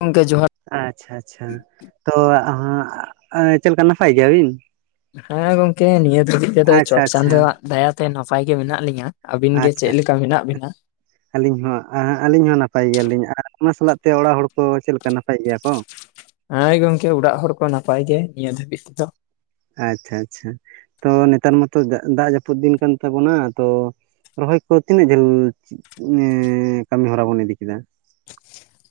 ᱜᱚᱝᱠᱮ ᱡᱚᱦᱟᱨ ᱟᱪᱪᱷᱟ, ᱟᱪᱪᱷᱟ ᱛᱚ ᱟᱸᱻᱪᱮᱜ ᱞᱮᱠᱟ ᱱᱟᱯᱟᱭ ᱜᱤᱭᱟ ᱵᱤᱱ? ᱦᱮᱸ ᱜᱚᱝᱠᱮ ᱱᱤᱭᱟᱹ ᱫᱷᱟᱹᱵᱤᱡ ᱛᱮᱫᱚ ᱟᱪᱪᱷᱟ ᱪᱚᱴ ᱟᱪᱪᱷᱟ ᱪᱟᱸᱫᱳᱣ ᱟᱜ ᱫᱟᱭᱟ ᱛᱮ ᱱᱟᱯᱟᱭ ᱜᱮ ᱢᱮᱱᱟᱜ ᱞᱤᱧᱟᱹ᱾ ᱟᱹᱵᱤᱱ ᱜᱮ ᱟᱪᱪᱷᱟ ᱪᱮᱫ ᱞᱮᱠᱟ ᱢᱮᱱᱟᱜ ᱵᱤᱱᱟ? ᱟᱹᱞᱤᱧ ᱦᱚᱸ ᱟᱸᱻ ᱟᱹᱞᱤᱧ ᱦᱚᱸ ᱱᱟᱯᱟᱭ ᱜᱮᱭᱟ ᱞᱤᱧ ᱟᱨ ᱚᱱᱟ ᱥᱟᱞᱟᱜ ᱛᱮ ᱚᱲᱟᱜ ᱦᱚᱲ ᱠᱚ ᱪᱮᱜ ᱞᱮᱠᱟ ᱱᱟᱯᱟᱭ ᱜᱮᱭᱟ ᱠᱚ? ᱦᱳᱭ ᱜᱚᱝᱠᱮ ᱩᱲᱟᱜ ᱦᱚᱲ ᱠᱚ ᱱᱟᱯᱟᱭ ᱜᱮ ᱱᱤᱭᱟᱹ ᱫᱷᱟᱹᱵᱤᱡ ᱛᱮᱫᱚ᱾ ᱟᱪᱪᱷᱟ, ᱟᱪᱪᱷᱟ᱾ ᱛᱚ ᱱᱮᱛᱟᱨ ᱢᱟᱛᱚ ᱫᱟᱜ ᱡᱟᱯᱩᱫ ᱫᱤᱱ ᱠᱟᱱ ᱛᱟᱵᱚᱱᱟ ᱛᱚ ᱨᱚᱦᱚᱭ ᱠᱚ ᱛᱤᱱᱟᱹᱜ ᱡᱷᱟᱹᱞ? ᱮᱸᱻ ᱠᱟᱹᱢᱤ ᱦᱚᱨᱟ ᱵᱚᱱ ᱤᱫᱤ ᱠᱮᱫᱟ᱾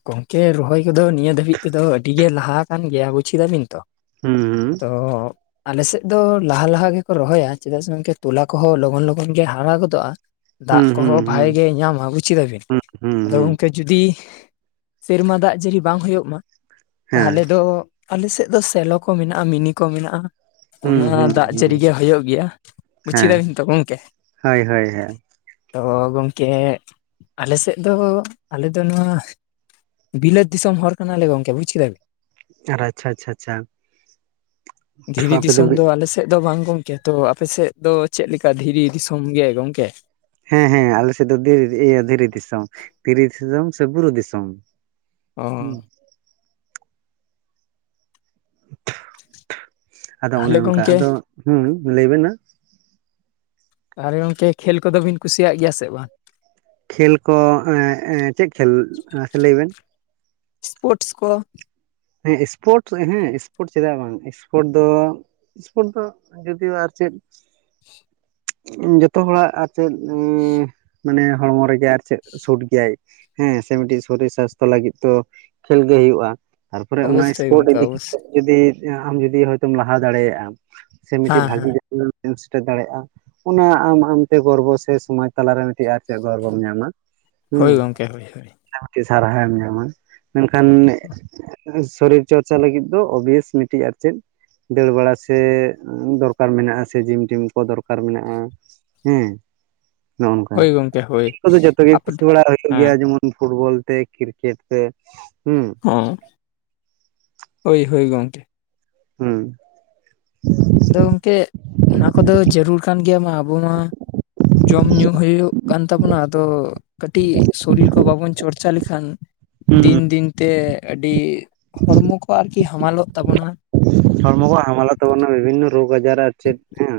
ᱜᱚᱝᱠᱮ ᱨᱚᱦᱚᱭ ᱠᱚᱫᱚ ᱱᱤᱭᱟᱹ ᱫᱷᱟᱹᱵᱤᱡ ᱛᱮᱫᱚ ᱟᱹᱰᱤ ᱜᱮ ᱞᱟᱦᱟ ᱟᱠᱟᱱᱟ ᱜᱮᱭᱟ ᱵᱩᱡ ᱠᱤᱫᱟ ᱵᱤᱱ ᱛᱚ? ᱦᱩᱸ᱾ ᱛᱚ ᱟᱞᱮᱥᱮᱫ ᱫᱚ ᱞᱟᱦᱟ ᱞᱟᱦᱟ ᱜᱮᱠᱚ ᱨᱚᱦᱚᱭᱟ ᱪᱮᱫᱟᱜ ᱥᱮ ᱜᱚᱝᱠᱮ ᱛᱚᱞᱟ ᱠᱚᱦᱚᱸ ᱞᱚᱜᱚᱱ ᱞᱚᱜᱚᱱ ᱜᱮ ᱦᱟᱨᱟ ᱜᱚᱫᱚᱜᱼᱟ᱾ ᱫᱟᱜ ᱦᱩᱸ ᱦᱩᱸ ᱠᱚᱦᱚᱸ ᱦᱩᱸ ᱵᱷᱟᱜ ᱜᱮ ᱧᱟᱢᱟ ᱵᱩᱪᱠᱤᱫᱟᱵᱤᱱ ᱦᱩᱸ ᱦᱩᱸ ᱟᱫᱚ ᱦᱩᱸ ᱜᱚᱢᱠᱮ ᱡᱩᱫᱤᱼᱼ ᱥᱤᱨᱢᱟ ᱫᱟᱜ ᱡᱟᱹᱲᱤ ᱵᱟᱝ ᱦᱩᱭᱩᱜ ᱢᱟ ᱦᱮᱸ ᱛᱟᱦᱚᱞᱮ ᱫᱚᱼᱼ ᱟᱞᱮ ᱥᱮᱫ ᱫᱚ ᱥᱮᱞᱚ ᱠᱚ ᱢᱮᱱᱟᱜᱼᱟ ᱢᱤᱱᱤ ᱠᱚ ᱢᱮᱱᱟᱜᱼᱟ᱾ ᱦᱩᱸ ᱚᱱᱟ ᱦᱩᱸ ᱫᱟᱜ ᱦᱩᱸ ᱡᱟᱹᱲᱤ ᱜᱮ ᱦᱩᱭᱩᱜ ᱜᱮᱭᱟ ᱵᱩᱪ ᱦᱮᱸ ᱠᱮᱫᱟᱵᱤᱱ ᱛᱚ ᱜᱚᱢᱠᱮ? ᱦᱳᱭ ᱦᱳᱭ ᱦᱮᱸ ᱛᱚ ᱜᱚᱢᱠᱮ ᱟᱞᱮᱥᱮᱫ ᱫᱚ ᱟᱞᱮᱚ ᱱᱚᱣᱟᱼᱼ ᱵᱤᱞᱟᱹᱛ ᱫᱤᱥᱚᱢ ᱦᱚᱲ ᱠᱟᱱᱟᱞᱮ ᱜᱚᱢᱠᱮ ᱵᱩᱡ ᱠᱮᱫᱟ ᱵᱮᱼᱼ ᱟᱨ ᱟᱪᱷᱟ ᱟᱪᱷᱟ ᱟᱪᱷᱟ ᱵᱤᱱ ᱫᱷᱤᱨᱤ ᱟᱯᱮ ᱫᱚᱼᱼ ᱫᱤᱥᱚᱢ ᱫᱚ ᱟᱞᱮ ᱥᱮᱫ ᱫᱚ ᱵᱟᱝ ᱜᱚᱢᱠᱮ ᱛᱚ ᱟᱯᱮ ᱥᱮᱫ ᱫᱚ ᱪᱮᱫ ᱞᱮᱠᱟ ᱫᱷᱤᱨᱤ ᱫᱤᱥᱚᱢ ᱜᱮ ᱜᱚᱢᱠᱮ? ᱦᱮᱸ ᱦᱮᱸ ᱟᱞᱮ ᱥᱮᱫ ᱫᱚᱤ ᱤᱭᱟᱹ ᱫᱷᱤᱨᱤ ᱫᱤᱥᱚᱢ ᱫᱷᱤᱨᱤ ᱫᱤᱥᱚᱢ ᱥᱮ ᱵᱩᱨᱩ ᱫᱤᱥᱚᱢ᱾ ᱦᱩᱸ ᱚ ᱟᱫᱚ ᱚᱱᱮ ᱛᱟᱦᱚᱞᱮ ᱚᱱᱠᱟ ᱜᱚᱝᱠᱮ ᱟᱫᱚ ᱦᱮᱸ ᱞᱟᱹᱭᱵᱮᱱ ᱢᱟ᱾ ᱛᱟᱦᱨᱮ ᱜᱚᱢᱠᱮ ᱠᱷᱮᱞ ᱠᱚᱫᱚᱵᱤᱱ ᱠᱩᱥᱤᱭᱟᱜ ᱜᱮᱭᱟ ᱥᱮ ᱵᱟᱝ? ᱠᱷᱮᱞ ᱠᱚ ᱮᱸ ᱮᱸ ᱪᱮᱜ ᱠᱷᱮᱞ ᱥᱮ ᱞᱟᱹᱭ ᱵᱮᱱ᱾ ᱥᱯᱳᱨᱴᱥ ᱠᱚ᱾ ᱦᱮᱸ ᱥᱯᱳᱨᱴᱥ ᱦᱮᱸ ᱥᱯᱳᱨᱴ ᱪᱮᱫᱟᱜ ᱵᱟᱝ ᱥᱯᱳᱨᱴ ᱫᱚᱼᱼ ᱥᱯᱳᱴ ᱫᱚ ᱡᱩᱫᱤ ᱵᱟᱨᱪᱮᱼᱼ [inaudible] ᱡᱷᱚᱛᱚ ᱦᱚᱲᱟᱜ ᱟᱨ ᱪᱮᱫ ᱢᱟᱱᱮ ᱦᱚᱲᱢᱚ ᱨᱮᱜᱮ ᱟᱨ ᱪᱮᱫ ᱥᱩᱴ ᱜᱮᱭᱟᱭ ᱾ ᱦᱮᱸ ᱥᱮ ᱢᱤᱫᱴᱤᱡ ᱥᱚᱨᱤᱨ ᱥᱟᱥᱛᱷᱚ ᱞᱟᱹᱜᱤᱫ ᱛᱚ ᱠᱷᱮᱞ ᱜᱮ ᱦᱩᱭᱩᱜᱼᱟ ᱾ ᱛᱟᱨᱯᱚᱨᱮ ᱚᱱᱟ ᱚᱵᱚᱥᱥᱳᱭ ᱥᱯᱳᱨᱴ ᱜᱚᱝᱠᱮ ᱤᱫᱤ ᱚᱵᱚᱥᱥᱳᱭ ᱠᱟᱛᱮᱼᱼ ᱡᱩᱫᱤ ᱟᱢ ᱡᱩᱫᱤ ᱦᱳᱭᱼᱛᱚᱢ ᱞᱟᱦᱟ ᱫᱟᱲᱮᱭᱟᱜᱼᱟ ᱥᱮ ᱦᱮᱸ ᱢᱤᱫᱴᱤᱡ ᱦᱮᱸ ᱵᱷᱟᱜᱤ ᱡᱩᱫᱤᱼᱼ ᱥᱮᱴᱮᱨ ᱫᱟᱲᱮᱭᱟᱜᱼᱟ ᱚᱱᱟ ᱟᱢ ᱟᱢᱛᱮ ᱜᱚᱨᱵᱚ ᱥᱮ ᱥᱚᱢᱟᱡᱽ ᱛᱟᱞᱟᱨᱮᱼᱼ ᱪᱮᱫ ᱟᱨ ᱪᱮᱫ ᱜᱚᱨᱵᱚᱢ ᱧᱟᱢᱟ ᱦᱩᱸ ᱦᱳᱭ ᱜᱚᱝᱠᱮ ᱦᱳᱭ ᱦᱳᱭ ᱟᱨᱠᱤ ᱥᱟᱨᱦᱟᱣᱼᱮᱢ ᱧᱟᱢᱟᱼᱼ ᱢᱮᱱᱠᱷᱟᱱ ᱥᱚᱨᱤᱨ ᱪᱚᱨᱪᱟ ᱞᱟᱹᱜᱤᱫ ᱫᱚ ᱳᱵᱤᱭᱮᱥ ᱢᱤᱫᱴᱤᱡ ᱟᱨ ᱪᱮᱫᱼᱼ ᱫᱟᱹᱲ ᱵᱟᱲᱟ ᱥᱮ ᱫᱚᱨᱠᱟᱨ ᱢᱮᱱᱟᱜᱼᱟ ᱥᱮ ᱡᱤᱢ ᱴᱤᱢ ᱠᱚ ᱫᱚᱨᱠᱟᱨ ᱢᱮᱱᱟᱜᱼᱟ ᱾ ᱦᱮᱸ ᱱᱚᱜ ᱱᱚᱝᱠᱟ ᱦᱳᱭ ᱜᱚᱝᱠᱮ ᱦᱳᱭ ᱫᱚ ᱡᱷᱚᱛᱚ ᱜᱮ ᱟᱯᱮ ᱠᱩᱥᱤ ᱵᱟᱲᱟ ᱦᱩᱭᱩᱜ ᱜᱮᱭᱟ ᱦᱮᱸ ᱡᱮᱢᱚᱱᱼᱼ ᱯᱷᱩᱴᱵᱚᱞ ᱛᱮ ᱠᱨᱤᱠᱮᱴ ᱛᱮ ᱦᱩᱸᱼᱼ ᱦᱚᱸ ᱦᱳᱭ ᱦᱳᱭ ᱜᱚᱢᱠᱮ ᱾ ᱦᱩᱸ ᱟᱫᱚ ᱜᱚᱢᱠᱮ᱾ ᱚᱱᱟ ᱠᱚᱫᱚ ᱡᱟᱹᱨᱩᱲ ᱠᱟᱱ ᱜᱮᱭᱟ ᱢᱟ ᱟᱵᱚ ᱢᱟᱼᱼ ᱡᱚᱢ ᱧᱩ ᱦᱩᱭᱩᱜ ᱠᱟᱱ ᱛᱟᱵᱚᱱᱟ ᱟᱫᱚᱼᱼ ᱠᱟᱹᱴᱤᱡ ᱥᱚᱨᱤᱨ ᱠᱚ ᱵᱟᱵᱚᱱ ᱪᱚᱨᱪᱟ ᱞᱮᱠᱷᱟᱱᱼᱼ ᱫᱤᱱ ᱫᱤᱱ ᱛᱮ ᱟᱹᱰᱤ ᱦᱚᱲᱢᱚ ᱠᱚ ᱟᱨᱠᱤ ᱦᱟᱢᱟᱞᱚᱜ ᱛᱟᱵᱚᱱᱟ ᱾ ᱦᱚᱲᱢᱚ ᱠᱚ ᱦᱟᱢᱟᱞᱚᱜ ᱛᱟᱵᱚᱱᱟ ᱵᱤᱵᱷᱤᱱᱼᱱᱚ ᱨᱳᱜᱽ ᱟᱡᱟᱨ ᱟᱨ ᱪᱮᱫ ᱦᱮᱸᱼᱼ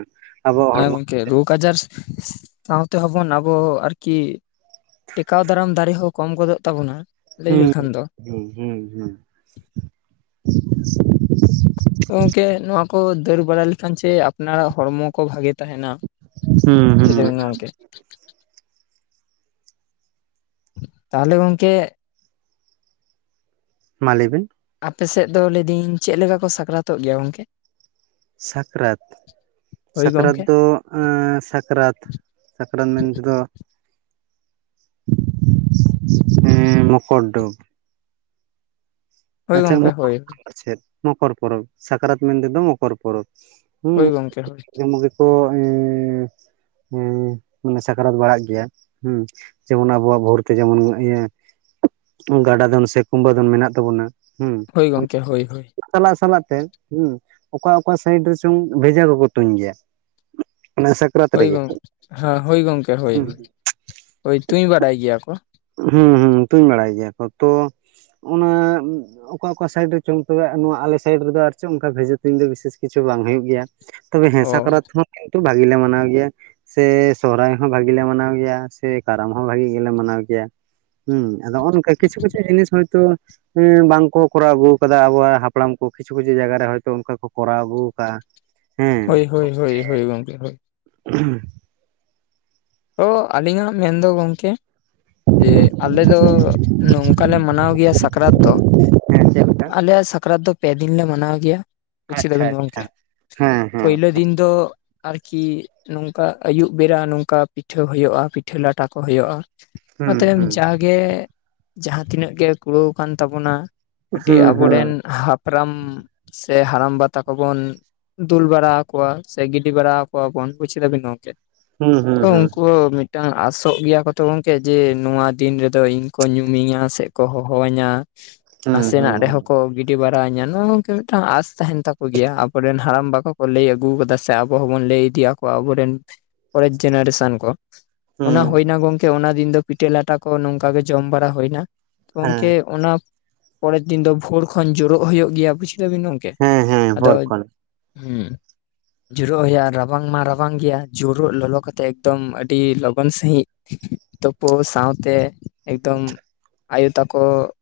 ᱦᱳᱭ ᱜᱚᱢᱠᱮ ᱨᱳᱜᱽ ᱟᱡᱟᱨ ᱥᱟᱶᱛᱮ ᱦᱚᱵᱚᱱ ᱟᱵᱚ ᱟᱨᱠᱤᱼᱼ ᱴᱮᱠᱟᱣ ᱫᱟᱨᱟᱢ ᱫᱟᱲᱮ ᱦᱚᱸ ᱠᱚᱢ ᱜᱚᱫᱚᱜ ᱛᱟᱵᱚᱱᱟ ᱞᱟᱹᱭ ᱞᱮᱠᱷᱟᱱ ᱫᱚᱼᱼ ᱦᱮᱸ ᱦᱩᱸ ᱦᱩᱸ! ᱜᱚᱢᱠᱮ ᱱᱚᱣᱟ ᱠᱚ ᱫᱟᱹᱲ ᱵᱟᱲᱟ ᱞᱮᱠᱷᱟᱱ ᱪᱮ ᱟᱯᱱᱟᱨᱟᱜ ᱦᱚᱲᱢᱚ ᱠᱚ ᱵᱷᱟᱜᱮ ᱛᱟᱸᱦᱮᱱᱟ ᱾ ᱦᱩᱸ ᱦᱩᱸ ᱜᱚᱢᱠᱮ ᱾ ᱛᱟᱦᱚᱞᱮ ᱜᱚᱢᱠᱮ᱾ ᱢᱟ ᱞᱟᱹᱭ ᱵᱤᱱ ᱾ ᱟᱯᱮ ᱥᱮᱫ ᱫᱚ ᱞᱟᱹᱭᱫᱟᱹᱞᱤᱧ ᱪᱮᱫ ᱞᱮᱠᱟ ᱠᱚ ᱥᱟᱠᱨᱟᱛᱚᱜ ᱜᱮᱭᱟ ᱜᱚᱢᱠᱮ? ᱥᱟᱠᱨᱟᱛ᱾ ᱦᱳᱭ ᱥᱟᱠᱨᱟᱛ ᱜᱚᱝᱠᱮ ᱫᱚ ᱮᱸ ᱥᱟᱠᱨᱟᱛ ᱥᱟᱠᱨᱟᱛ ᱢᱮᱱᱛᱮ ᱫᱚᱼᱼ ᱮᱸᱻ ᱢᱚᱠᱚᱨ ᱰᱩᱵᱽ! ᱦᱳᱭ ᱜᱚᱢᱠᱮ ᱦᱳᱭ ᱾ ᱪᱷᱮᱫ ᱢᱚᱠᱚᱨ ᱯᱚᱨᱚᱵᱽ ᱥᱟᱠᱨᱟᱛ ᱢᱮᱱ ᱛᱮ ᱫᱚ ᱢᱚᱠᱚᱨ ᱯᱚᱨᱚᱵᱽ ᱦᱳᱭ ᱜᱚᱝᱠᱮ ᱦᱳᱭ ᱦᱮᱸᱡᱮᱢᱚᱱᱼᱼ ᱚᱸ ᱧᱩᱸ ᱠᱚ ᱥᱟᱠᱨᱟᱛ ᱵᱟᱲᱟᱜ ᱜᱮᱭᱟ ᱦᱩᱸᱼᱼ ᱡᱮᱢᱚᱱ ᱟᱵᱚᱣᱟᱜ ᱵᱷᱳᱨᱛᱮ ᱡᱮᱢᱚᱱ ᱤᱭᱟᱹ ᱜᱟᱰᱟ ᱫᱚᱱ ᱥᱮ ᱠᱩᱢᱵᱟᱹ ᱫᱚᱱ ᱢᱮᱱᱟᱜ ᱛᱟᱵᱚᱱᱟᱼᱼ ᱦᱳᱭ ᱜᱚᱢᱠᱮ ᱦᱳᱭ ᱾ ᱪᱟᱞᱟᱜ ᱥᱟᱞᱟᱜ ᱛᱮ ᱦᱮᱸ ᱚᱠᱟ ᱚᱠᱟ ᱥᱟᱭᱤᱰ ᱨᱮ ᱪᱚᱝ ᱵᱷᱮᱡᱟ ᱠᱚᱠᱚ ᱛᱩᱧ ᱜᱮᱭᱟ ᱾ ᱚᱱᱟ ᱥᱟᱠᱨᱟ ᱦᱳᱭ ᱜᱚᱢᱠᱮ ᱦᱮ ᱦᱳᱭ ᱜᱚᱢᱠᱮ ᱦᱳᱭ ᱦᱩᱸ ᱦᱳᱭ ᱛᱩᱧ ᱵᱟᱰᱟᱭ ᱜᱮᱭᱟ ᱠᱚᱼᱼ ᱦᱩᱸ ᱦᱩᱸ ᱛᱩᱧ ᱵᱟᱲᱟᱭ ᱜᱮᱭᱟ ᱠᱚ ᱛᱚ ᱚᱱᱟᱼᱼ ᱚᱠᱟ ᱚᱠᱟ ᱥᱟᱭᱤᱰ ᱨᱮ ᱪᱚᱝ ᱛᱚᱵᱮ ᱱᱚᱣᱟ ᱟᱞᱮ ᱥᱟᱭᱤᱰ ᱨᱮᱫᱚ ᱟᱨ ᱪᱮᱫ ᱚᱱᱠᱟ ᱵᱷᱮᱡᱟ ᱛᱩᱧ ᱫᱚ ᱵᱤᱥᱮᱥ ᱠᱤᱪᱷᱩ ᱵᱟᱝ ᱦᱩᱭᱩᱜ ᱜᱮᱭᱟ ᱾ ᱛᱚᱵᱮ ᱦᱮᱸ ᱚ ᱥᱟᱠᱨᱟᱛ ᱦᱚᱸ ᱠᱤᱱᱛᱩ ᱵᱷᱟᱜᱤ ᱞᱮ ᱢᱟᱱᱟᱣ ᱜᱮᱭᱟ ᱾ ᱥᱮ ᱥᱚᱨᱦᱟᱭ ᱦᱚᱸ ᱵᱷᱟᱜᱮᱞᱮ ᱢᱟᱱᱟᱣ ᱜᱮᱭᱟ ᱥᱮ ᱠᱟᱨᱟᱢ ᱦᱚᱸ ᱵᱷᱟᱜᱤ ᱜᱮᱞᱮ ᱢᱟᱱᱟᱣ ᱜᱮᱭᱟ ᱾ ᱜᱮᱭᱟ ᱦᱮᱸ ᱟᱫᱚ ᱱᱚᱜᱼᱚ ᱱᱚᱝᱠᱟ ᱠᱤᱪᱷᱩ ᱠᱤᱪᱷᱩ ᱡᱤᱱᱤᱥ ᱦᱚᱭ ᱛᱳ ᱼᱼ ᱦᱚᱸ ᱵᱟᱝ ᱠᱚ ᱠᱚᱨᱟᱣ ᱟᱹᱜᱩ ᱟᱠᱟᱫᱟ ᱟᱵᱚᱣᱟᱜ ᱦᱟᱯᱲᱟᱢ ᱠᱚ ᱠᱤᱪᱷᱩ ᱠᱤᱪᱷᱩ ᱡᱟᱭᱜᱟ ᱨᱮ ᱦᱚᱭᱛᱚ ᱚᱱᱠᱟ ᱠᱚ ᱠᱚᱨᱟᱣ ᱟᱹᱜᱩ ᱟᱠᱟᱫᱟᱼᱟ ᱾ ᱦᱳᱭ ᱦᱳᱭ ᱦᱳᱭ ᱦᱳᱭ ᱜᱚᱢᱠᱮ ᱦᱳᱭ᱾ [inaudible] ᱚ ᱟᱹᱞᱤᱧᱟᱜ ᱢᱮᱱᱫᱚ ᱜᱚᱢᱠᱮ ᱾ ᱡᱮ ᱟᱞᱮ ᱫᱚ ᱱᱚᱝᱠᱟ ᱞᱮ ᱢᱟᱱᱟᱣ ᱜᱮᱭᱟ ᱥᱟᱠᱨᱟᱛ ᱫᱚ᱾ ᱦᱮᱸ ᱪᱮᱫ ᱞᱮᱠᱟ? ᱟᱞᱮᱭᱟᱜ ᱥᱟᱠᱨᱟᱛ ᱫᱚ ᱯᱮ ᱫᱤᱱ ᱞᱮ ᱢᱟᱱᱟᱣ ᱜᱮᱭᱟ᱾ ᱵᱩᱡ ᱟᱪᱪᱷᱟ ᱠᱮᱫᱟᱵᱤᱱ ᱜᱚᱢᱠᱮ ᱟᱪᱪᱷᱟ ᱦᱮᱸ ᱦᱮᱸ ᱯᱳᱭᱞᱳ ᱫᱤᱱ ᱫᱚ ᱾ ᱟᱨᱠᱤ ᱱᱚᱝᱠᱟ ᱟᱹᱭᱩᱵ ᱵᱮᱲᱟ ᱱᱚᱝᱠᱟ ᱯᱤᱴᱷᱟᱹ ᱦᱳᱭᱳᱜᱼᱟ ᱯᱤᱴᱷᱟᱹ ᱞᱟᱴᱟ ᱠᱚ ᱦᱳᱭᱳᱜᱼᱟ ᱾ ᱚᱱᱟ ᱦᱩᱸ ᱛᱟᱭᱚᱢ ᱦᱩᱸ ᱡᱟᱜᱮ ᱡᱟᱦᱟᱸ ᱛᱤᱱᱟᱹᱜ ᱜᱮ ᱠᱩᱲᱟᱹᱣᱠᱟᱱ ᱛᱟᱵᱚᱱᱟ ᱟᱹᱴᱤ ᱦᱩᱸ ᱦᱩᱸ ᱟᱵᱚᱨᱮᱱ ᱦᱟᱯᱲᱟᱢ ᱥᱮ ᱦᱟᱲᱟᱢᱵᱟ ᱛᱟᱠᱚᱵᱚᱱ ᱾ ᱫᱩᱞ ᱵᱟᱲᱟ ᱠᱚᱣᱟ ᱥᱮ ᱜᱤᱰᱤ ᱵᱟᱲᱟ ᱠᱚᱣᱟ ᱵᱚᱱ ᱵᱩᱡ ᱠᱮᱫᱟᱵᱤᱱ ᱜᱚᱢᱠᱮ ᱦᱩᱸ ᱦᱩᱸ ᱛᱚ ᱦᱩᱸ ᱩᱱᱠᱩ ᱢᱤᱫ ᱴᱟᱝ ᱟᱥᱚᱜ ᱜᱮᱭᱟ ᱠᱚ ᱛᱚ ᱜᱚᱢᱠᱮ ᱡᱮ ᱱᱚᱣᱟ ᱫᱤᱱ ᱨᱮᱫᱚ ᱤᱧ ᱠᱚ ᱧᱩᱢᱤᱧᱟ ᱥᱮ ᱠᱚ ᱦᱚᱦᱚ ᱟᱹᱧᱟ ᱾ ᱦᱩᱸ ᱦᱩᱸ ᱱᱟᱥᱮᱱᱟᱜ ᱨᱮ ᱦᱩᱸ ᱦᱚᱸᱠᱚ ᱜᱤᱫ ᱰᱤ ᱵᱟᱨᱟ ᱤᱧᱟ ᱱᱚ ᱱᱚᱝᱠᱮ ᱢᱤᱫᱴᱟᱝ ᱟᱥ ᱛᱟᱦᱮᱱ ᱛᱟᱠᱚ ᱜᱮᱭᱟ ᱟᱵᱚᱨᱮᱱ ᱦᱟᱲᱟᱢ ᱵᱟ ᱠᱚ ᱞᱟᱹᱭ ᱟᱹᱜᱩ ᱠᱟᱫᱟ ᱥᱮ ᱟᱵᱚ ᱦᱚᱵᱚᱱ ᱞᱟᱹᱭ ᱛᱤᱭᱟ ᱠᱚ ᱟᱵᱚᱨᱮᱱ ᱯᱚᱨᱮᱡ ᱡᱮᱱᱟᱨᱮᱥᱚᱱ ᱠᱚ ᱚᱱᱟ ᱦᱩᱸ ᱦᱳᱭᱱᱟ ᱜᱚᱢ ᱠᱮ ᱚᱱᱟ ᱫᱤᱱ ᱫᱚ ᱯᱤᱴᱟᱹ ᱞᱟᱴᱟ ᱠᱚ ᱱᱚᱝᱠᱟ ᱜᱮ ᱡᱚᱢ ᱵᱟᱲᱟ ᱦᱳᱭᱱᱟ ᱦᱮᱸ ᱜᱚᱝᱠᱮ ᱚᱱᱟ ᱾ ᱯᱚᱨᱮᱨ ᱫᱤᱱ ᱫᱚ ᱵᱷᱳᱨ ᱠᱷᱚᱱ ᱡᱳᱨᱚᱜ ᱦᱳᱭᱳᱜ ᱜᱮᱭᱟ ᱵᱩᱡ ᱫᱟᱵᱤᱱ ᱜᱚᱢᱠᱮ ᱦᱮᱸ ᱦᱮᱸ ᱟᱫᱚ ᱵᱷᱳᱨ ᱠᱷᱚᱱ ᱦᱩᱸ ᱾ ᱡᱳᱨᱚᱜ ᱦᱳᱭᱳᱜᱼᱟ ᱨᱟᱵᱟᱝ ᱢᱟ ᱨᱟᱵᱟᱝ ᱜᱮᱭᱟ ᱡᱳᱨᱳᱜ ᱞᱚᱞᱚ ᱠᱷᱟᱛ ᱛᱮ ᱮᱠᱫᱚᱢ ᱟᱹᱰᱤ ᱞᱚᱜᱚᱱ ᱥᱟᱺᱦᱤᱡ ᱛᱳᱯᱩ ᱥᱟᱶᱛᱮ ᱮᱠᱫᱚᱢ ᱾ ᱟᱭᱳ ᱛᱟᱠᱚ ᱾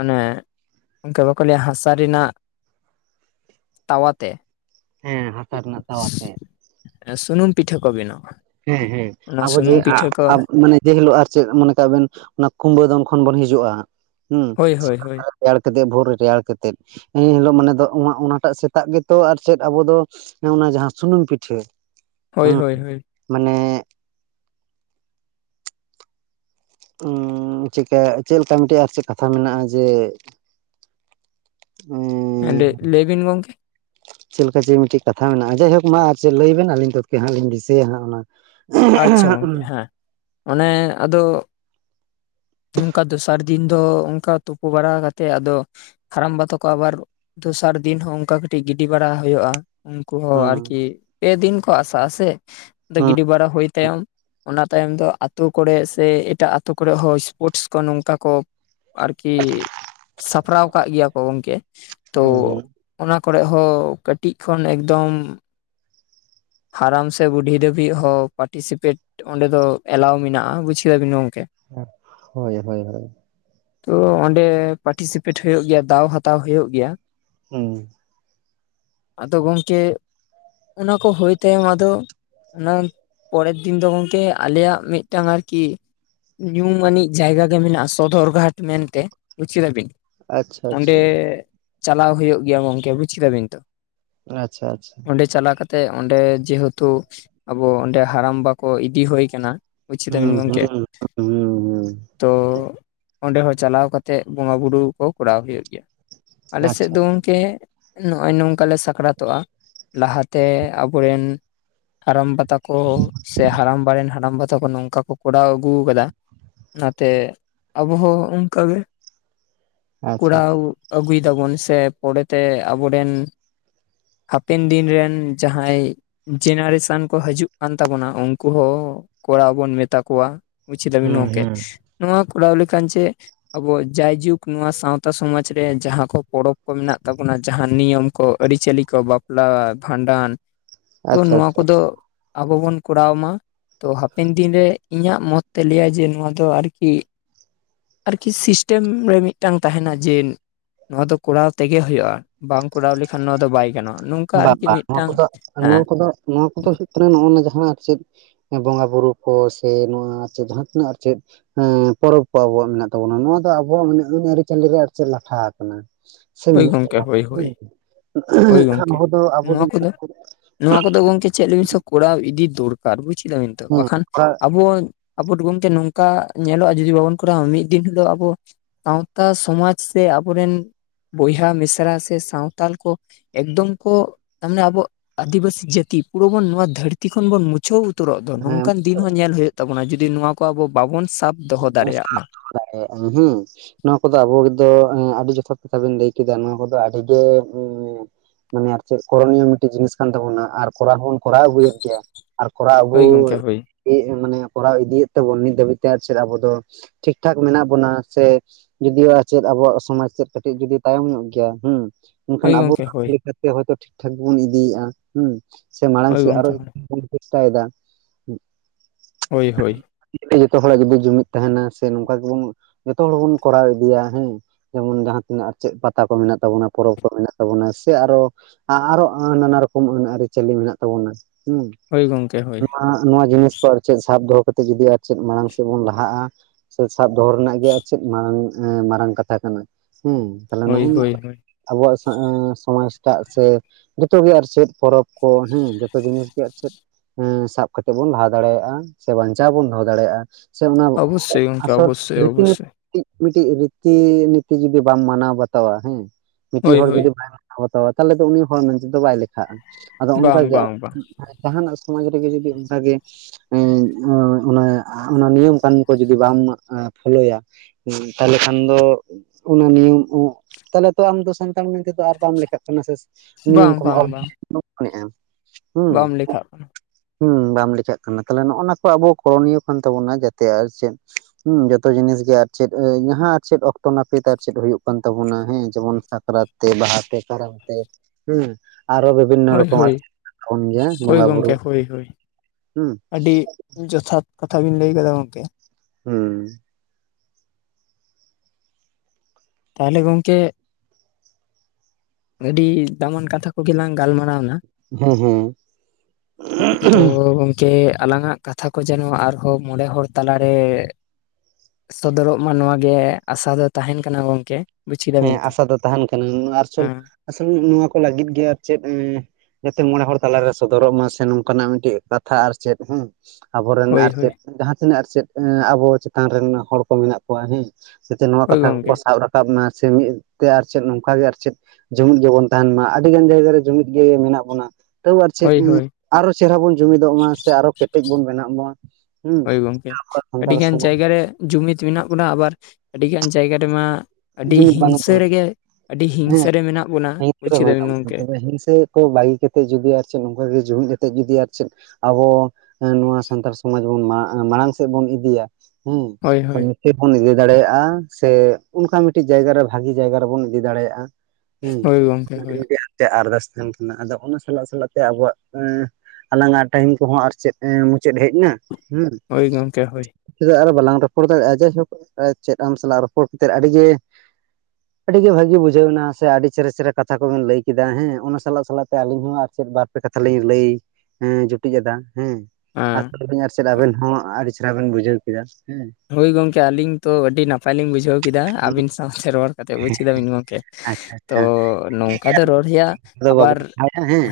ᱚᱱᱮ ᱩᱱᱠᱟ ᱵᱟᱠᱚ ᱞᱟᱹᱭᱟ ᱦᱟᱥᱟ ᱨᱮᱱᱟᱜ ᱛᱟᱣᱟᱛᱮ ᱾ ᱦᱮᱸ ᱦᱟᱥᱟ ᱨᱮᱱᱟᱜ ᱛᱟᱣᱟ ᱛᱮ ᱾ ᱥᱩᱱᱩᱢ ᱯᱤᱴᱷᱟᱹ ᱠᱚ ᱵᱮᱱᱟᱣᱟ ᱾ ᱦᱮᱸ ᱦᱮᱸ ᱟᱵᱚ ᱫᱮ ᱟᱜ ᱟᱵ ᱢᱟᱱᱮ ᱾ ᱡᱮ ᱦᱤᱞᱳᱜ ᱟᱨ ᱪᱮᱜ ᱢᱚᱱᱮ ᱠᱟᱜ ᱵᱮᱱ ᱚᱱᱟ ᱠᱩᱢᱵᱟᱹ ᱫᱟᱱ ᱠᱷᱚᱱ ᱵᱚᱱ ᱦᱤᱡᱩᱜᱼᱟ ᱦᱩᱸ ᱦᱳᱭ ᱦᱳᱭ ᱦᱳᱭ ᱾ ᱭᱟᱲ ᱠᱟᱫᱮᱯ ᱵᱷᱳᱨ ᱨᱮᱭᱟᱲ ᱠᱟᱛᱮᱫ ᱩᱝ ᱦᱤᱞᱳᱜ ᱢᱟᱱᱮ ᱫᱚ ᱩᱣᱟ ᱚᱱᱟᱴᱟᱜ ᱥᱮᱛᱟᱜ ᱜᱮᱛᱚ ᱟᱨ ᱪᱮᱫ ᱟᱵᱚ ᱫᱚ ᱾ ᱚᱱᱟ ᱡᱟᱦᱟᱸ ᱥᱩᱱᱩᱢ ᱯᱤᱴᱷᱟᱹ ᱦᱳᱭ ᱦᱩᱸ ᱦᱳᱭ ᱦᱳᱭ ᱢᱟᱱᱮ ᱾ ᱩᱢ ᱪᱤᱠᱟᱹ ᱪᱮᱞᱠᱟ ᱢᱤᱫᱴᱮᱡ ᱟᱨ ᱥᱮ ᱠᱟᱛᱷᱟ ᱢᱮᱱᱟᱜᱼᱟ ᱡᱮ ᱮᱸᱫᱤᱡ ᱞᱟᱹᱭ ᱵᱤᱱ ᱜᱚᱢᱠᱮ ᱾ ᱪᱮᱞᱠᱟ ᱪᱮ ᱢᱤᱫᱴᱤᱡ ᱠᱟᱛᱷᱟ ᱢᱮᱱᱟᱜᱼᱟ, ᱡᱟᱭᱦᱳᱠ ᱢᱟ ᱟᱨ ᱪᱮᱜ ᱞᱟᱹᱭ ᱵᱮᱱ ᱟᱹᱞᱤᱧ ᱛᱚᱠᱮ ᱦᱟᱸᱜ ᱞᱤᱧ ᱫᱤᱥᱟᱹᱭᱟ ᱦᱟᱸᱜ ᱚᱱᱟ ᱾ ᱟᱪᱪᱷᱟ ᱜᱚᱝᱠᱮ [inaudible] ᱦᱮᱸ ᱚᱱᱮ ᱟᱫᱚ ᱱᱚᱝᱠᱟ ᱫᱚᱥᱟᱨ ᱫᱤᱱ ᱫᱚ ᱚᱝᱠᱟ ᱛᱩᱯᱚ ᱵᱟᱲᱟ ᱠᱟᱛᱮᱜ ᱟᱫᱚ ᱦᱟᱨᱟᱢ ᱵᱟ ᱛᱟᱠᱚ ᱟᱵᱟᱨ ᱫᱚᱥᱟᱨ ᱫᱤᱱ ᱦᱚᱸ ᱚᱝᱠᱟ ᱠᱟᱹᱴᱤᱡ ᱜᱤᱰᱤ ᱵᱟᱲᱟ ᱦᱳᱭᱳᱜᱼᱟ ᱾ ᱩᱱᱠᱩ ᱦᱚᱸ ᱦᱩᱸ ᱟᱨᱠᱤ ᱯᱮᱫᱤᱱ ᱠᱚ ᱟᱥᱟᱜᱼᱟ ᱥᱮ ᱦᱩᱸ ᱜᱤᱰᱤ ᱵᱟᱲᱟ ᱦᱳᱭ ᱛᱟᱭᱚᱢ ᱚᱱᱟ ᱛᱟᱭᱚᱢ ᱫᱚ ᱟᱛᱳ ᱠᱚᱨᱮᱜ ᱥᱮ ᱮᱴᱟᱜ ᱟᱛᱳ ᱠᱚᱨᱮᱜ ᱦᱚᱸ ᱥᱯᱳᱨᱴᱥ ᱠᱚ ᱱᱚᱝᱠᱟ ᱠᱚ ᱟᱨᱠᱤ ᱥᱟᱯᱨᱟᱣ ᱠᱟᱜ ᱜᱮᱭᱟ ᱠᱚ ᱜᱚᱝᱠᱮ, ᱛᱚ ᱦᱩᱸ ᱚᱱᱟ ᱠᱚᱨᱮᱜ ᱦᱚᱸ ᱠᱟᱹᱴᱤᱡ ᱠᱷᱚᱱ ᱮᱠᱫᱚᱢ ᱦᱟᱨᱟᱢ ᱥᱮ ᱵᱩᱰᱦᱤ ᱫᱷᱟᱹᱵᱤᱡ ᱦᱚᱸ ᱯᱟᱴᱤᱥᱤᱯᱮᱴ ᱚᱸᱰᱮ ᱫᱚ ᱮᱞᱟᱣ ᱢᱮᱱᱟᱜᱼᱟ ᱵᱩᱡ ᱠᱮᱫᱟ ᱵᱤᱱ ᱜᱚᱝᱠᱮ ᱾ ᱦᱳᱭ ᱦᱳᱭ ᱦᱳᱭ ᱾ ᱛᱚ ᱚᱸᱰᱮ ᱯᱟᱴᱤᱥᱤᱯᱮᱴ ᱦᱳᱭᱳᱜ ᱜᱮᱭᱟ ᱫᱟᱣ ᱦᱟᱛᱟᱣ ᱦᱳᱭᱳᱜ ᱜᱮᱭᱟ ᱾ ᱦᱩᱸ ᱾ ᱟᱫᱚ ᱜᱚᱝᱠᱮ ᱚᱱᱟ ᱠᱚ ᱦᱳᱭ ᱛᱮ ᱩᱣᱟ ᱫᱚ ᱱᱚᱱ ᱯᱚᱨᱮᱨ ᱫᱤᱱ ᱫᱚ ᱜᱚᱝᱠᱮ ᱟᱞᱮᱭᱟᱜ ᱢᱤᱫᱴᱟᱝ ᱟᱨᱠᱤ ᱧᱩᱢ ᱟᱱᱤᱡ ᱡᱟᱭᱜᱟ ᱜᱮ ᱢᱮᱱᱟᱜᱼᱟ ᱥᱚᱫᱚᱨ ᱜᱷᱟᱴ ᱢᱮᱱᱛᱮ ᱵᱩᱡ ᱠᱮᱫᱟ ᱵᱤᱱ! ᱟᱪᱪᱷᱟ ᱚᱸᱰᱮ ᱟᱪᱪᱷᱟ ᱪᱟᱞᱟᱣ ᱦᱳᱭᱳᱜ ᱜᱮᱭᱟ ᱜᱚᱝᱠᱮ ᱵᱩᱡ ᱠᱮᱫᱟᱵᱤᱱ ᱛᱚ ᱾ ᱟᱪᱪᱷᱟ ᱟᱪᱪᱷᱟ ᱾ ᱚᱸᱰᱮ ᱪᱟᱞᱟ ᱠᱟᱛᱮᱜ ᱚᱸᱰᱮ ᱡᱮᱦᱮᱛᱩ ᱟᱵᱚ ᱚᱸᱰᱮ ᱦᱟᱨᱟᱢ ᱵᱟᱠᱚ ᱤᱫᱤ ᱦᱳᱭ ᱠᱟᱱᱟ ᱾ ᱵᱩᱡ ᱠᱮᱫᱟ ᱵᱤᱱ ᱦᱩᱸ ᱜᱚᱝᱠᱮ? ᱦᱩᱸ ᱦᱩᱸ ᱦᱩᱸ ᱾ ᱛᱚ ᱚᱸᱰᱮ ᱦᱚᱸ ᱪᱟᱞᱟᱣ ᱠᱟᱛᱮᱜ ᱵᱚᱸᱜᱟ ᱵᱩᱨᱩ ᱠᱚ ᱠᱚᱨᱟᱣ ᱦᱳᱭᱳᱜ ᱜᱮᱭᱟ ᱾ ᱟᱞᱮ ᱥᱮᱜ ᱟᱪᱪᱷᱟ ᱫᱚ ᱜᱚᱝᱠᱮ ᱱᱚᱜᱼᱚᱭ ᱱᱚᱝᱠᱟ ᱞᱮ ᱥᱟᱠᱨᱟᱛᱚᱜᱼᱟ ᱞᱟᱦᱟᱛᱮ ᱟ ᱵᱚᱨᱮᱱ ᱦᱟᱨᱟᱢᱵᱟ ᱛᱟᱠᱚ ᱥᱮ ᱦᱟᱨᱟᱢᱵᱟ ᱨᱮᱱ ᱦᱟᱨᱟᱢᱵᱟ ᱛᱟᱠᱚ ᱱᱚᱝᱠᱟ ᱠᱚ ᱠᱚᱲᱟᱣ ᱟᱹᱜᱩ ᱠᱟᱫᱟ ᱾ ᱚᱱᱟᱛᱮ ᱟᱵᱚ ᱦᱚᱸ ᱚᱝᱠᱟᱜᱮ ᱟᱪᱪᱷᱟ ᱠᱩᱨᱟᱣ ᱟᱪᱪᱷᱟ ᱟᱹᱜᱩᱭ ᱛᱟᱵᱚᱱ ᱥᱮ ᱯᱚᱲᱮ ᱛᱮ ᱟᱵᱚᱲᱮᱱ ᱦᱟᱯᱮᱱ ᱫᱤᱱ ᱨᱮᱱ ᱡᱟᱦᱟᱸᱭ ᱡᱮᱱᱟᱨᱮᱥᱚᱱ ᱠᱚ ᱦᱟᱹᱡᱩᱜ ᱠᱟᱱ ᱛᱟᱵᱚᱱᱟ ᱩᱝᱠᱩ ᱦᱚᱸ ᱠᱚᱨᱟᱶ ᱵᱚᱱ ᱢᱮᱛᱟ ᱠᱚᱣᱟ ᱾ ᱵᱩᱡᱷ ᱠᱮᱫᱟᱵᱤᱱ ᱦᱩᱸ ᱜᱚᱝᱠᱮ! ᱦᱩᱸ ᱱᱚᱣᱟ ᱠᱚᱲᱟᱣ ᱞᱮᱠᱟᱱ ᱪᱮᱜ ᱟᱵᱚᱣᱟᱜ ᱡᱟᱭᱡᱩᱜᱽ ᱱᱚᱣᱟ ᱥᱟᱶᱛᱟ ᱥᱚᱢᱟᱡ ᱨᱮ ᱡᱟᱦᱟᱸ ᱠᱚ ᱯᱚᱲᱚᱵ ᱠᱚ ᱢᱮᱱᱟᱜ ᱛᱟᱵᱚᱱᱟ ᱡᱟᱦᱟᱸ ᱱᱤᱭᱚᱢ ᱠᱚ ᱟᱹᱨᱤᱪᱟᱹᱞᱤ ᱠᱚ ᱵᱟᱯᱞᱟ ᱵᱷᱟᱸᱰᱟᱱ ᱛᱚ ᱟᱪᱪᱷᱟ ᱱᱚᱣᱟ ᱟᱪᱪᱷᱟ ᱠᱚᱫᱚ ᱟᱵᱚ ᱵᱚᱱ ᱠᱚᱲᱟᱣ ᱢᱟ ᱾ ᱛᱚ ᱦᱟᱯᱮᱱ ᱫᱤᱱᱨᱮ ᱤᱧᱟᱹᱜ ᱢᱚᱛ ᱛᱮ ᱞᱟᱹᱭ ᱟᱭ ᱡᱮ ᱱᱚᱣᱟ ᱫᱚ ᱟᱨᱠᱤ ᱟᱨᱠᱤ ᱥᱤᱥᱴᱮᱢ ᱨᱮ ᱢᱤᱫᱴᱟᱝ ᱛᱟᱦᱮᱱᱟ ᱡᱮ ᱱᱚᱣᱟ ᱫᱚ ᱠᱚᱨᱟᱣ ᱛᱮᱜᱮ ᱦᱳᱭᱳᱜᱼᱟ ᱵᱟᱝ ᱠᱚᱨᱟᱣ ᱞᱮᱠᱷᱟᱱ ᱱᱚᱣᱟ ᱫᱚ ᱵᱟᱭ ᱜᱟᱱᱚᱜᱼᱟ ᱾ ᱵᱟᱝ ᱵᱟᱝ ᱱᱚᱣᱟ ᱠᱚᱫᱚ ᱱᱚᱣᱟ ᱠᱚᱫᱚ ᱱᱚᱣᱟ ᱠᱚᱫᱚ ᱦᱩᱭᱩᱜ ᱠᱟᱱᱟ ᱱᱚᱜᱼᱚ ᱱᱚᱣᱟ ᱡᱟᱦᱟᱸ ᱟᱨ ᱪᱮᱫ ᱵᱚᱸᱜᱟ ᱵᱩᱨᱩ ᱠᱚ ᱥᱮ ᱱᱚᱣᱟ ᱟᱨ ᱪᱮᱫ ᱡᱟᱦᱟᱸ ᱛᱤᱱᱟᱹᱜ ᱟᱨ ᱪᱮᱫ ᱮᱸ ᱯᱚᱨᱚᱵᱽ ᱠᱚ ᱟᱵᱚᱣᱟᱜ ᱢᱮᱱᱟᱜ ᱛᱟᱵᱚᱱᱟ, ᱱᱚᱣᱟ ᱫᱚ ᱟᱵᱚᱣᱟᱜ ᱟᱹᱨᱤᱪᱟᱹᱞᱤ ᱨᱮ ᱪᱮᱫ ᱞᱟᱴᱷᱟ ᱟᱠᱟᱱᱟ ᱾ ᱥᱮ ᱦᱳᱭ ᱢᱮᱱᱟᱜ ᱜᱚᱝᱠᱮ ᱛᱟᱵᱚᱱᱟ ᱦᱳᱭ ᱦᱳᱭ ᱦᱮᱸ, ᱦᱳᱭ ᱜᱚᱝᱠᱮ ᱟᱵᱚ ᱫᱚ ᱟᱵᱚ ᱱᱚᱣᱟ [inaudible] ᱠᱚᱫᱚ ᱱᱚᱣᱟ ᱠᱚᱫᱚ ᱜᱚᱝᱠᱮ ᱪᱮᱫ ᱞᱟᱹᱭᱵᱤᱱ ᱠᱚᱨᱟᱣ ᱤᱫᱤ ᱫᱚᱨᱠᱟᱨ ᱵᱩᱡ ᱠᱮᱫᱟᱵᱤᱱ ᱛᱚ! ᱵᱟᱠᱷᱟᱱ ᱛᱷᱚᱲᱟ ᱟᱵᱚ ᱟᱵᱚᱰ ᱜᱚᱝᱠᱮ ᱱᱚᱝᱠᱟ ᱧᱮᱞᱚᱜᱼᱟ ᱡᱩᱫᱤ ᱵᱟᱵᱚᱱ ᱠᱚᱨᱟᱣᱟ ᱢᱤᱫ ᱫᱤᱱ ᱦᱤᱞᱳᱜ ᱟᱵᱚ ᱥᱟᱶᱛᱟ ᱥᱚᱢᱟᱡᱽ ᱥᱮ ᱟᱵᱚᱨᱮᱱ ᱵᱚᱭᱦᱟ ᱢᱤᱥᱨᱟ ᱥᱮ ᱥᱟᱶᱛᱟᱞ ᱠᱚ ᱮᱠᱫᱚᱢ ᱠᱚ ᱛᱟᱢᱟᱱᱮ ᱟᱵᱚ ᱟᱹᱫᱤᱵᱟᱹᱥᱤ ᱡᱟᱹᱛᱤ ᱯᱩᱨᱟᱹ ᱵᱚᱱ ᱱᱚᱣᱟ ᱫᱷᱟᱹᱨᱛᱤ ᱠᱷᱚᱱ ᱵᱚᱱ ᱢᱩ ᱪᱷᱟᱹᱣ ᱩᱛᱟᱹᱨᱚᱜ ᱫᱚ ᱦᱮᱸ ᱱᱚᱝᱠᱟᱱ ᱫᱤᱱ ᱦᱚᱸᱧᱮᱞ ᱦᱳᱭᱳᱜ ᱛᱟᱵᱚᱱᱟ ᱡᱩᱫᱤ ᱱᱚᱣᱟ ᱠᱚ ᱟᱵᱚ ᱵᱟᱵᱚᱱ ᱥᱟᱵ ᱫᱚᱦᱚ ᱫᱟᱲᱮᱭᱟᱜ ᱢᱟ [unintelligible] ᱦᱮᱸ ᱱᱚᱣᱟ ᱠᱚᱫᱚ ᱟᱵᱚ ᱫᱚ ᱟᱹᱰᱤ ᱡᱚᱛᱷᱟᱛ ᱠᱟᱛᱷᱟ ᱵᱤᱱ ᱞᱟᱹᱭ ᱠᱮᱫᱟ ᱱᱚᱣᱟ ᱠᱚᱫᱚ ᱟᱹᱰᱤ ᱜᱮ ᱢᱟᱱᱮ ᱟᱨ ᱪᱮᱫ ᱠᱚᱨᱚᱱᱤᱭᱚ ᱢᱤᱫᱴᱮᱡ ᱡᱤᱱᱤᱥ ᱠᱟᱱ ᱛᱟᱵᱚᱱᱟ ᱟᱨ ᱠᱚᱨᱟᱣ ᱦᱚᱸᱵᱚᱱ ᱠᱚᱨᱟᱣ ᱟᱹᱜᱩᱭᱮᱫ ᱜᱮᱭᱟ ᱟᱨ ᱠᱚᱨᱟᱣ ᱟᱹᱜᱩ ᱦᱳᱭ ᱜᱚᱢᱠᱮ ᱦᱳᱭ ᱢᱟᱱᱮ ᱠᱚᱨᱟᱣ ᱤᱫᱤᱭᱮᱫ ᱛᱟᱵᱚᱱ ᱱᱤᱛ ᱫᱷᱟᱹᱵᱤᱡ ᱛᱮ ᱪᱮᱫ ᱟᱵᱚ ᱫᱚ ᱴᱷᱤᱠ ᱴᱷᱟᱠ ᱢᱮᱱᱟᱜ ᱵᱚᱱᱟ ᱥᱮ ᱡᱚᱫᱤᱭᱟ ᱟᱨ ᱪᱮᱫ ᱟᱵᱚᱣᱟᱜ ᱥᱚᱢᱟᱡ ᱪᱮᱫ ᱠᱟᱹᱴᱤᱡ ᱡᱚᱫᱤ ᱛᱟᱭᱚᱢ ᱧᱚᱜ ᱜᱮᱭᱟ ᱦᱮᱸ ᱢᱮᱱᱠᱷᱟᱱ ᱦᱳᱭ ᱟᱵᱚ ᱜᱚᱢᱠᱮ ᱦᱳᱭ ᱞᱮᱠᱟᱛᱮᱭ ᱴᱷᱤᱠ ᱴᱷᱟᱠ ᱵᱚᱱ ᱤᱫᱤᱭᱮᱫᱼᱟ ᱦᱩ ᱥᱮ ᱢᱟᱲᱟᱝ ᱦᱳᱭ ᱥᱮᱫ ᱟᱨᱚ ᱜᱚᱢᱠᱮ ᱦᱳᱭ ᱵᱚᱱ ᱪᱮᱥᱴᱟᱭᱮᱫᱟ ᱦᱩ, ᱦᱳᱭ ᱦᱳᱭ᱾ ᱡᱚᱛᱚ ᱦᱚᱲᱟᱜ ᱡᱩᱫᱤ ᱡᱩᱢᱤᱫ ᱛᱟᱦᱮᱱᱟ ᱥᱮ ᱱᱚᱝᱠᱟ ᱜᱮᱵᱚᱱ ᱡᱚᱛᱚ ᱦᱚᱲᱵᱚᱱ ᱠᱚᱨᱟᱣ ᱤᱫᱤᱭᱟ ᱦᱮᱸ ᱡᱮᱢᱚᱱ ᱡᱟᱦᱟᱸ ᱛᱤᱱᱟᱹᱜ ᱟᱨ ᱪᱮᱫ ᱯᱟᱛᱟ ᱠᱚ ᱢᱮᱱᱟᱜ ᱛᱟᱵᱚᱱᱟ ᱯᱚᱨᱚᱵᱽ ᱠᱚ ᱢᱮᱱᱟᱜ ᱛᱟᱵᱚᱱᱟ ᱥᱮ ᱟᱨᱚ ᱟᱨᱚ ᱱᱟᱱᱟ ᱨᱚᱠᱚᱢ ᱟᱹᱱ ᱟᱹᱨᱤᱪᱟᱹᱞᱤ ᱢᱮᱱᱟᱜ ᱛᱟᱵᱚᱱᱟ ᱦᱩᱸ, ᱦᱳᱭ ᱜᱚᱢᱠᱮ ᱦᱳᱭ ᱱᱚᱣᱟ ᱱᱚᱣᱟ ᱡᱤᱱᱤᱥ ᱠᱚ ᱟᱨ ᱪᱮᱫ ᱥᱟᱵ ᱫᱚᱦᱚ ᱠᱟᱛᱮ ᱡᱩᱫᱤ ᱟᱨ ᱪᱮᱫ ᱢᱟᱲᱟᱝ ᱪᱮᱫ ᱵᱚᱱ ᱞᱟᱦᱟᱜᱼᱟ ᱥᱮ ᱥᱟᱵ ᱫᱚᱦᱚ ᱨᱮᱱᱟᱜ ᱜᱮ ᱟᱨ ᱪᱮᱫᱟ ᱢᱟᱨᱟᱝ ᱠᱟᱛᱷᱟ ᱠᱟᱱᱟ ᱦᱮᱸ, ᱛᱟᱦᱚᱞᱮ ᱦᱳᱭ ᱱᱚᱜᱼᱚᱭ ᱦᱳᱭ ᱦᱳᱭ ᱟᱵᱚᱣᱟᱜ ᱥᱚᱢᱟᱡᱴᱟᱜ ᱥᱮ ᱡᱚᱛᱚᱜᱮ ᱟᱨ ᱪᱮᱫ ᱯᱚᱨᱚᱵᱽ ᱠᱚ ᱦᱮᱸ ᱡᱚᱛᱚ ᱡᱤᱱᱤᱥ ᱜᱮ ᱟᱨ ᱪᱮᱫ ᱮᱸ ᱥᱟᱵ ᱠᱟᱛᱮᱜ ᱵᱩᱱ ᱞᱟᱦᱟ ᱫᱟᱲᱮᱭᱟᱜᱼᱟ ᱥᱮ ᱵᱟᱧᱪᱟᱣ ᱵᱚᱱ ᱫᱚᱦᱚ ᱫᱟᱲᱮᱭᱟᱜᱼᱟ, ᱥᱮ ᱚᱱᱟ ᱚᱵᱚᱥᱥᱳᱭ ᱜᱚᱢᱠᱮ ᱟᱥᱚᱞ ᱚᱵᱚᱥᱥᱳᱭ ᱨᱤᱛᱤ ᱱᱤᱛᱤ ᱚᱵᱚᱥᱥᱳᱭ ᱢᱤᱫᱴᱤᱡ ᱢᱤᱫᱴᱤᱡ ᱨᱤᱛᱤ ᱱᱤᱛᱤ ᱡᱩᱫᱤ ᱵᱟᱢ ᱢᱟᱱᱟᱣ ᱵᱟᱛᱟᱣᱟ ᱦᱮᱸ ᱢᱤᱫᱴᱤᱡ ᱦᱳᱭ ᱦᱚᱲ ᱦᱳᱭ ᱡᱩᱫᱤ ᱵᱟᱭ ᱵᱟᱛᱟᱣᱟ ᱛᱟᱦᱚᱞᱮ ᱫᱚ ᱩᱱᱤ ᱦᱚᱲ ᱢᱮᱱᱛᱮᱫᱚ ᱵᱟᱭ ᱞᱮᱠᱷᱟᱜᱼᱟ ᱟᱫᱚ ᱵᱟᱝ ᱚᱱᱠᱟᱜᱮ ᱵᱟᱝ ᱵᱟᱝ ᱡᱟᱦᱟᱱᱟᱜ ᱥᱚᱢᱟᱡᱽ ᱨᱮᱜᱮ ᱡᱩᱫᱤ ᱚᱱᱠᱟᱜᱮ ᱚᱱᱟ ᱚᱱᱟ ᱱᱤᱭᱚᱢ ᱠᱟᱱ ᱠᱚ ᱡᱩᱚᱫᱤ ᱵᱟᱢ ᱯᱷᱚᱞᱳᱭᱟ ᱛᱟᱦᱚᱞᱮ ᱠᱷᱟᱱ ᱫᱚ ᱚᱱᱟ ᱱᱤᱭᱚᱢ ᱛᱟᱦᱚᱞᱮ ᱛᱚ ᱟᱢᱫᱚ ᱥᱟᱱᱛᱟᱲ ᱢᱮᱱ ᱛᱮᱫᱚ ᱟᱨ ᱵᱟᱢ ᱞᱮᱠᱷᱟᱜ ᱠᱟᱱᱟ ᱥᱮ ᱱᱤᱭᱚᱢ ᱠᱚ ᱵᱟᱝ ᱵᱟᱝ ᱵᱟᱝ [unintelligible] ᱮᱜᱼᱟ ᱦᱮᱸ ᱵᱟᱢ ᱞᱮᱠᱷᱟᱜ ᱠᱟᱱᱟ ᱦᱩᱸ ᱵᱟᱢ ᱞᱮᱠᱷᱟᱜ ᱠᱟᱱᱟ ᱛᱟᱦᱚᱞᱮ ᱱᱚᱜᱱᱟ ᱠᱚ ᱟᱵᱚ ᱠᱚᱨᱚᱱᱤᱭᱚ ᱠᱟᱱ ᱛᱟᱵᱚᱱᱟ ᱡᱟᱛᱮ ᱟᱨ ᱪᱮᱫ, ᱦᱮᱸ ᱡᱚᱛᱚ ᱡᱤᱱᱤᱥ ᱜᱮ ᱟᱨ ᱪᱮᱫ ᱡᱟᱦᱟᱸ ᱟᱨ ᱪᱮᱫ ᱚᱠᱛᱚ ᱱᱟᱹᱯᱤᱛ ᱟᱨ ᱪᱮᱫ ᱦᱩᱭᱩᱜ ᱠᱟᱱ ᱛᱟᱵᱚᱱᱟ ᱦᱮᱸ ᱡᱮᱢᱚᱱ ᱥᱟᱠᱨᱟᱛ ᱛᱮ ᱵᱟᱦᱟ ᱛᱮ ᱠᱟᱨᱟᱢ ᱛᱮ ᱦᱮ ᱟᱨᱚ ᱵᱤᱵᱷᱤᱱᱚ ᱦᱳᱭ ᱨᱚᱠᱚᱢ ᱦᱳᱭ ᱟᱨᱚᱱ ᱜᱮᱭᱟ ᱦᱳᱭ ᱵᱚᱸᱜᱟ ᱵᱩᱨᱩ ᱜᱚᱢᱠᱮ ᱦᱳᱭ ᱦᱳᱭ ᱦᱮᱸ᱾ ᱟᱹᱰᱤ ᱡᱚᱛᱷᱟᱛ ᱠᱟᱛᱷᱟ ᱵᱤᱧ ᱞᱟᱹᱭ ᱠᱟᱫᱟ ᱜᱚᱝᱠᱮ᱾ ᱦᱩᱸ᱾ ᱛᱟᱦᱚᱞᱮ ᱜᱚᱢᱠᱮ ᱟᱹᱰᱤ ᱫᱟᱢᱟᱱ ᱠᱟᱛᱷᱟ ᱠᱚᱜᱮ ᱞᱟᱝ ᱜᱟᱞᱢᱟᱨᱟᱣ ᱮᱱᱟ, ᱦᱮᱸ ᱦᱮᱸ᱾ ᱠᱮ ᱟᱞᱟᱝᱟᱜ ᱠᱟᱛᱷᱟ ᱠᱚ ᱡᱮᱱᱚ ᱟᱨᱦᱚᱸ ᱢᱚᱬᱮ ᱦᱚᱲ ᱛᱟᱞᱟᱨᱮ ᱥᱚᱫᱚᱨᱚᱜ ᱢᱟ ᱱᱚᱣᱟ ᱜᱮ ᱟᱥᱟ ᱫᱚ ᱛᱟᱦᱮᱱ ᱠᱟᱱᱟ ᱜᱚᱝᱠᱮ, ᱦᱮᱸ ᱟᱥᱟ ᱫᱚ ᱛᱟᱦᱮᱱ ᱠᱟᱱᱟ, ᱟᱥᱚᱞ ᱦᱮᱸ ᱟᱥᱚᱞ ᱱᱚᱣᱟ ᱠᱚ ᱞᱟᱹᱜᱤᱫ ᱜᱮ ᱟᱨ ᱪᱮᱫ ᱡᱟᱛᱮ ᱢᱚᱬᱮ ᱦᱚᱲ ᱛᱟᱞᱟᱨᱮ ᱥᱚᱫᱚᱨᱚᱜ ᱢᱟ ᱥᱮ ᱱᱚᱝᱠᱟᱱᱟᱜ ᱢᱤᱫᱴᱮᱱ ᱠᱟᱛᱷᱟ ᱟᱨ ᱪᱮᱫ ᱦᱮᱸ ᱟᱵᱚᱨᱮᱱ ᱦᱳᱭ ᱟᱨ ᱦᱳᱭ ᱪᱮᱫ ᱡᱟᱦᱟᱸ ᱛᱤᱱᱟᱹᱜ ᱟᱨ ᱪᱮᱫ ᱟᱵᱚ ᱪᱮᱛᱟᱱ ᱨᱮᱱ ᱦᱚᱲ ᱠᱚ ᱢᱮᱱᱟᱜ ᱠᱚᱣᱟ ᱦᱮᱸ ᱱᱚᱣᱟ ᱦᱳᱭ ᱠᱟᱛᱷᱟ ᱜᱚᱢᱠᱮ ᱠᱚᱠᱚ ᱥᱟᱵ ᱨᱟᱠᱟᱵ ᱨᱟᱠᱟᱵ ᱮᱱᱟ ᱥᱮ ᱢᱤᱫ ᱛᱮ ᱟᱨ ᱪᱮᱫ ᱱᱚᱝᱠᱟ ᱜᱮ ᱟᱨ ᱪᱮᱫ ᱡᱩᱢᱤᱫ ᱜᱮᱵᱚᱱ ᱛᱟᱦᱮᱱ ᱢᱟ ᱟᱹᱰᱤ ᱜᱟᱱ ᱡᱟᱭᱜᱟ ᱨᱮ ᱡᱩᱢᱤᱫ ᱜᱮ ᱢᱮᱱᱟᱜ ᱵᱚᱱᱟ ᱾ ᱛᱚ ᱟᱨ ᱪᱮᱫ ᱦᱳᱭ ᱦᱳᱭ ᱟᱨᱚ ᱪᱮᱦᱨᱟ ᱵᱚᱱ ᱡᱩᱢᱤᱫᱚᱜ ᱢᱟ ᱥᱮ ᱟᱨᱚ ᱠᱮᱴᱮᱡ ᱵᱚᱱ ᱵᱮᱱᱟᱜ ᱢᱟ᱾ ᱦᱮᱸ ᱦᱳᱭ ᱜᱚᱢᱠᱮ ᱥᱟᱱᱛᱟᱲ ᱟᱹᱰᱤᱜᱟᱱ ᱥᱚᱢᱟᱡᱽ ᱡᱟᱭᱜᱟ ᱨᱮ ᱡᱩᱢᱤᱫ ᱢᱮᱱᱟᱜ ᱵᱚᱱᱟ ᱟᱵᱟᱨ ᱟᱹᱰᱤᱜᱟᱱ ᱡᱟᱭᱜᱟ ᱨᱮᱢᱟ ᱟᱹᱰᱤ ᱡᱩᱢᱤᱫ ᱵᱟᱹᱱᱩᱜ ᱦᱤᱝᱥᱟᱹ ᱵᱚᱱᱟ ᱨᱮᱜᱮ ᱟᱹᱰᱤ ᱦᱤᱝᱥᱟ ᱨᱮ ᱢᱮᱱᱟᱜ ᱵᱚᱱᱟ ᱵᱩᱡ ᱠᱮᱫᱟᱵᱤᱱ ᱜᱚᱝᱠᱮ, ᱦᱤᱝᱥᱟᱹ, ᱵᱟᱹᱜᱤ ᱠᱟᱛᱮᱫ ᱡᱩᱫᱤ ᱟᱨ ᱪᱮᱫ ᱱᱚᱝᱠᱟ ᱜᱮ ᱡᱩᱢᱤᱫ ᱠᱟᱛᱮᱫ ᱡᱩᱫᱤ ᱟᱨ ᱪᱮᱫ, ᱟᱵᱚ ᱱᱚᱣᱟ ᱥᱟᱱᱛᱟᱲ ᱥᱚᱢᱟᱡᱽ ᱵᱚᱱ ᱢᱟᱲᱟᱝ ᱥᱮᱫ ᱵᱚᱱ ᱤᱫᱤᱭᱟ, ᱦᱮᱸ ᱦᱳᱭ [inaudible] ᱦᱳᱭ ᱱᱤᱥᱮ ᱵᱚᱱ ᱤᱫᱤ ᱫᱟᱲᱮᱭᱟᱜᱼᱟ ᱥᱮ, ᱚᱱᱠᱟ ᱢᱤᱫ ᱴᱮᱱ ᱡᱟᱭᱜᱟ ᱨᱮ ᱵᱷᱟᱜᱮ ᱡᱟᱭᱜᱟ ᱨᱮ ᱵᱚᱱ ᱤᱫᱤ ᱫᱟᱲᱮᱭᱟᱜᱼᱟ ᱦᱮᱸ, ᱦᱳᱭ ᱜᱚᱢᱠᱮ ᱦᱳᱭ ᱛᱮ ᱟᱨᱫᱟᱥ ᱛᱮᱦᱮᱱ ᱠᱟᱱᱟ ᱟᱫᱚ ᱚᱱᱟ ᱥᱟᱞᱟᱜ ᱥᱟᱞᱟᱜ ᱛᱮ ᱟᱵᱚᱣᱟᱜ, ᱟᱞᱟᱝᱟᱜ ᱴᱟᱭᱤᱢ ᱠᱚ ᱦᱚᱸ ᱟᱨ ᱪᱮᱫ ᱢᱩᱪᱟᱹᱫ ᱦᱮᱡ ᱮᱱᱟ, ᱦᱳᱭ ᱜᱚᱢᱠᱮ ᱦᱳᱭ, ᱱᱤᱫ ᱟᱨ ᱵᱟᱞᱟᱝ ᱨᱚᱯᱚᱲ ᱫᱟᱲᱮᱭᱟᱜᱼᱟ ᱡᱟᱭᱦᱳᱠ ᱪᱮᱫ ᱟᱢ ᱥᱟᱞᱟᱜ ᱨᱚᱯᱚᱲ ᱠᱟᱛᱮᱫ ᱟᱹᱰᱤ ᱜᱮ, ᱟᱹᱰᱤ ᱜᱮ ᱵᱷᱟᱜᱮ ᱵᱩᱡᱷᱟᱹᱣ ᱮᱱᱟ ᱥᱮ ᱟᱹᱰᱤ ᱪᱮᱨᱦᱟ ᱪᱮᱨᱦᱟ ᱠᱟᱛᱷᱟ ᱠᱚᱵᱮᱱ ᱞᱟᱹᱭ ᱠᱮᱫᱟ ᱦᱮᱸ ᱚᱱᱟ ᱥᱟᱞᱟᱜ ᱥᱟᱞᱟᱜ ᱛᱮ ᱟᱞᱤᱧ ᱦᱚᱸ ᱟᱥᱤᱨᱵᱟᱫ ᱠᱟᱛᱷᱟ ᱞᱤᱧ ᱞᱟᱹᱭ ᱡᱩᱴᱤᱡ ᱟᱫᱟ ᱦᱮᱸ, ᱦᱮᱸ ᱟᱨ ᱪᱮᱫ ᱟᱵᱮᱱ ᱦᱚᱸ ᱟᱹᱰᱤ ᱪᱮᱨᱦᱟ ᱵᱮᱱ ᱵᱩᱡᱷᱟᱹᱣ ᱠᱮᱫᱟ ᱦᱮᱸ, ᱦᱳᱭ ᱜᱚᱢᱠᱮ ᱟᱹᱞᱤᱧ ᱛᱚ ᱟᱹᱰᱤ ᱱᱟᱯᱟᱭ ᱞᱤᱧ ᱵᱩᱡᱷᱟᱹᱣ ᱠᱮᱫᱟ ᱟᱹᱵᱤᱱ ᱥᱟᱶᱛᱮ ᱨᱚᱲ ᱠᱟᱛᱮ ᱵᱩᱡᱽ ᱠᱮᱫᱟ ᱵᱤᱱ ᱜᱚᱢᱠᱮ, ᱟᱪᱪᱷᱟ ᱛᱚ ᱟᱪᱪᱷᱟ ᱱᱚᱝᱠᱟ ᱫᱚ ᱨᱚᱲ ᱨᱮᱭᱟᱜ ᱟᱫᱚ ᱟᱵᱟᱨ, ᱵᱟᱵᱚᱱ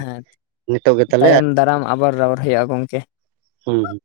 ᱦᱮᱸ ᱱᱤᱛᱚᱜ ᱜᱮ ᱛᱟᱦᱚᱞᱮ ᱛᱟᱭᱚᱢ ᱫᱟᱨᱟᱢ ᱟᱵᱟᱨ ᱨᱚᱲ ᱦᱳᱭᱳᱜᱼᱟ ᱜᱚᱢᱼᱼ ᱦᱩᱸ ᱦᱩᱸ,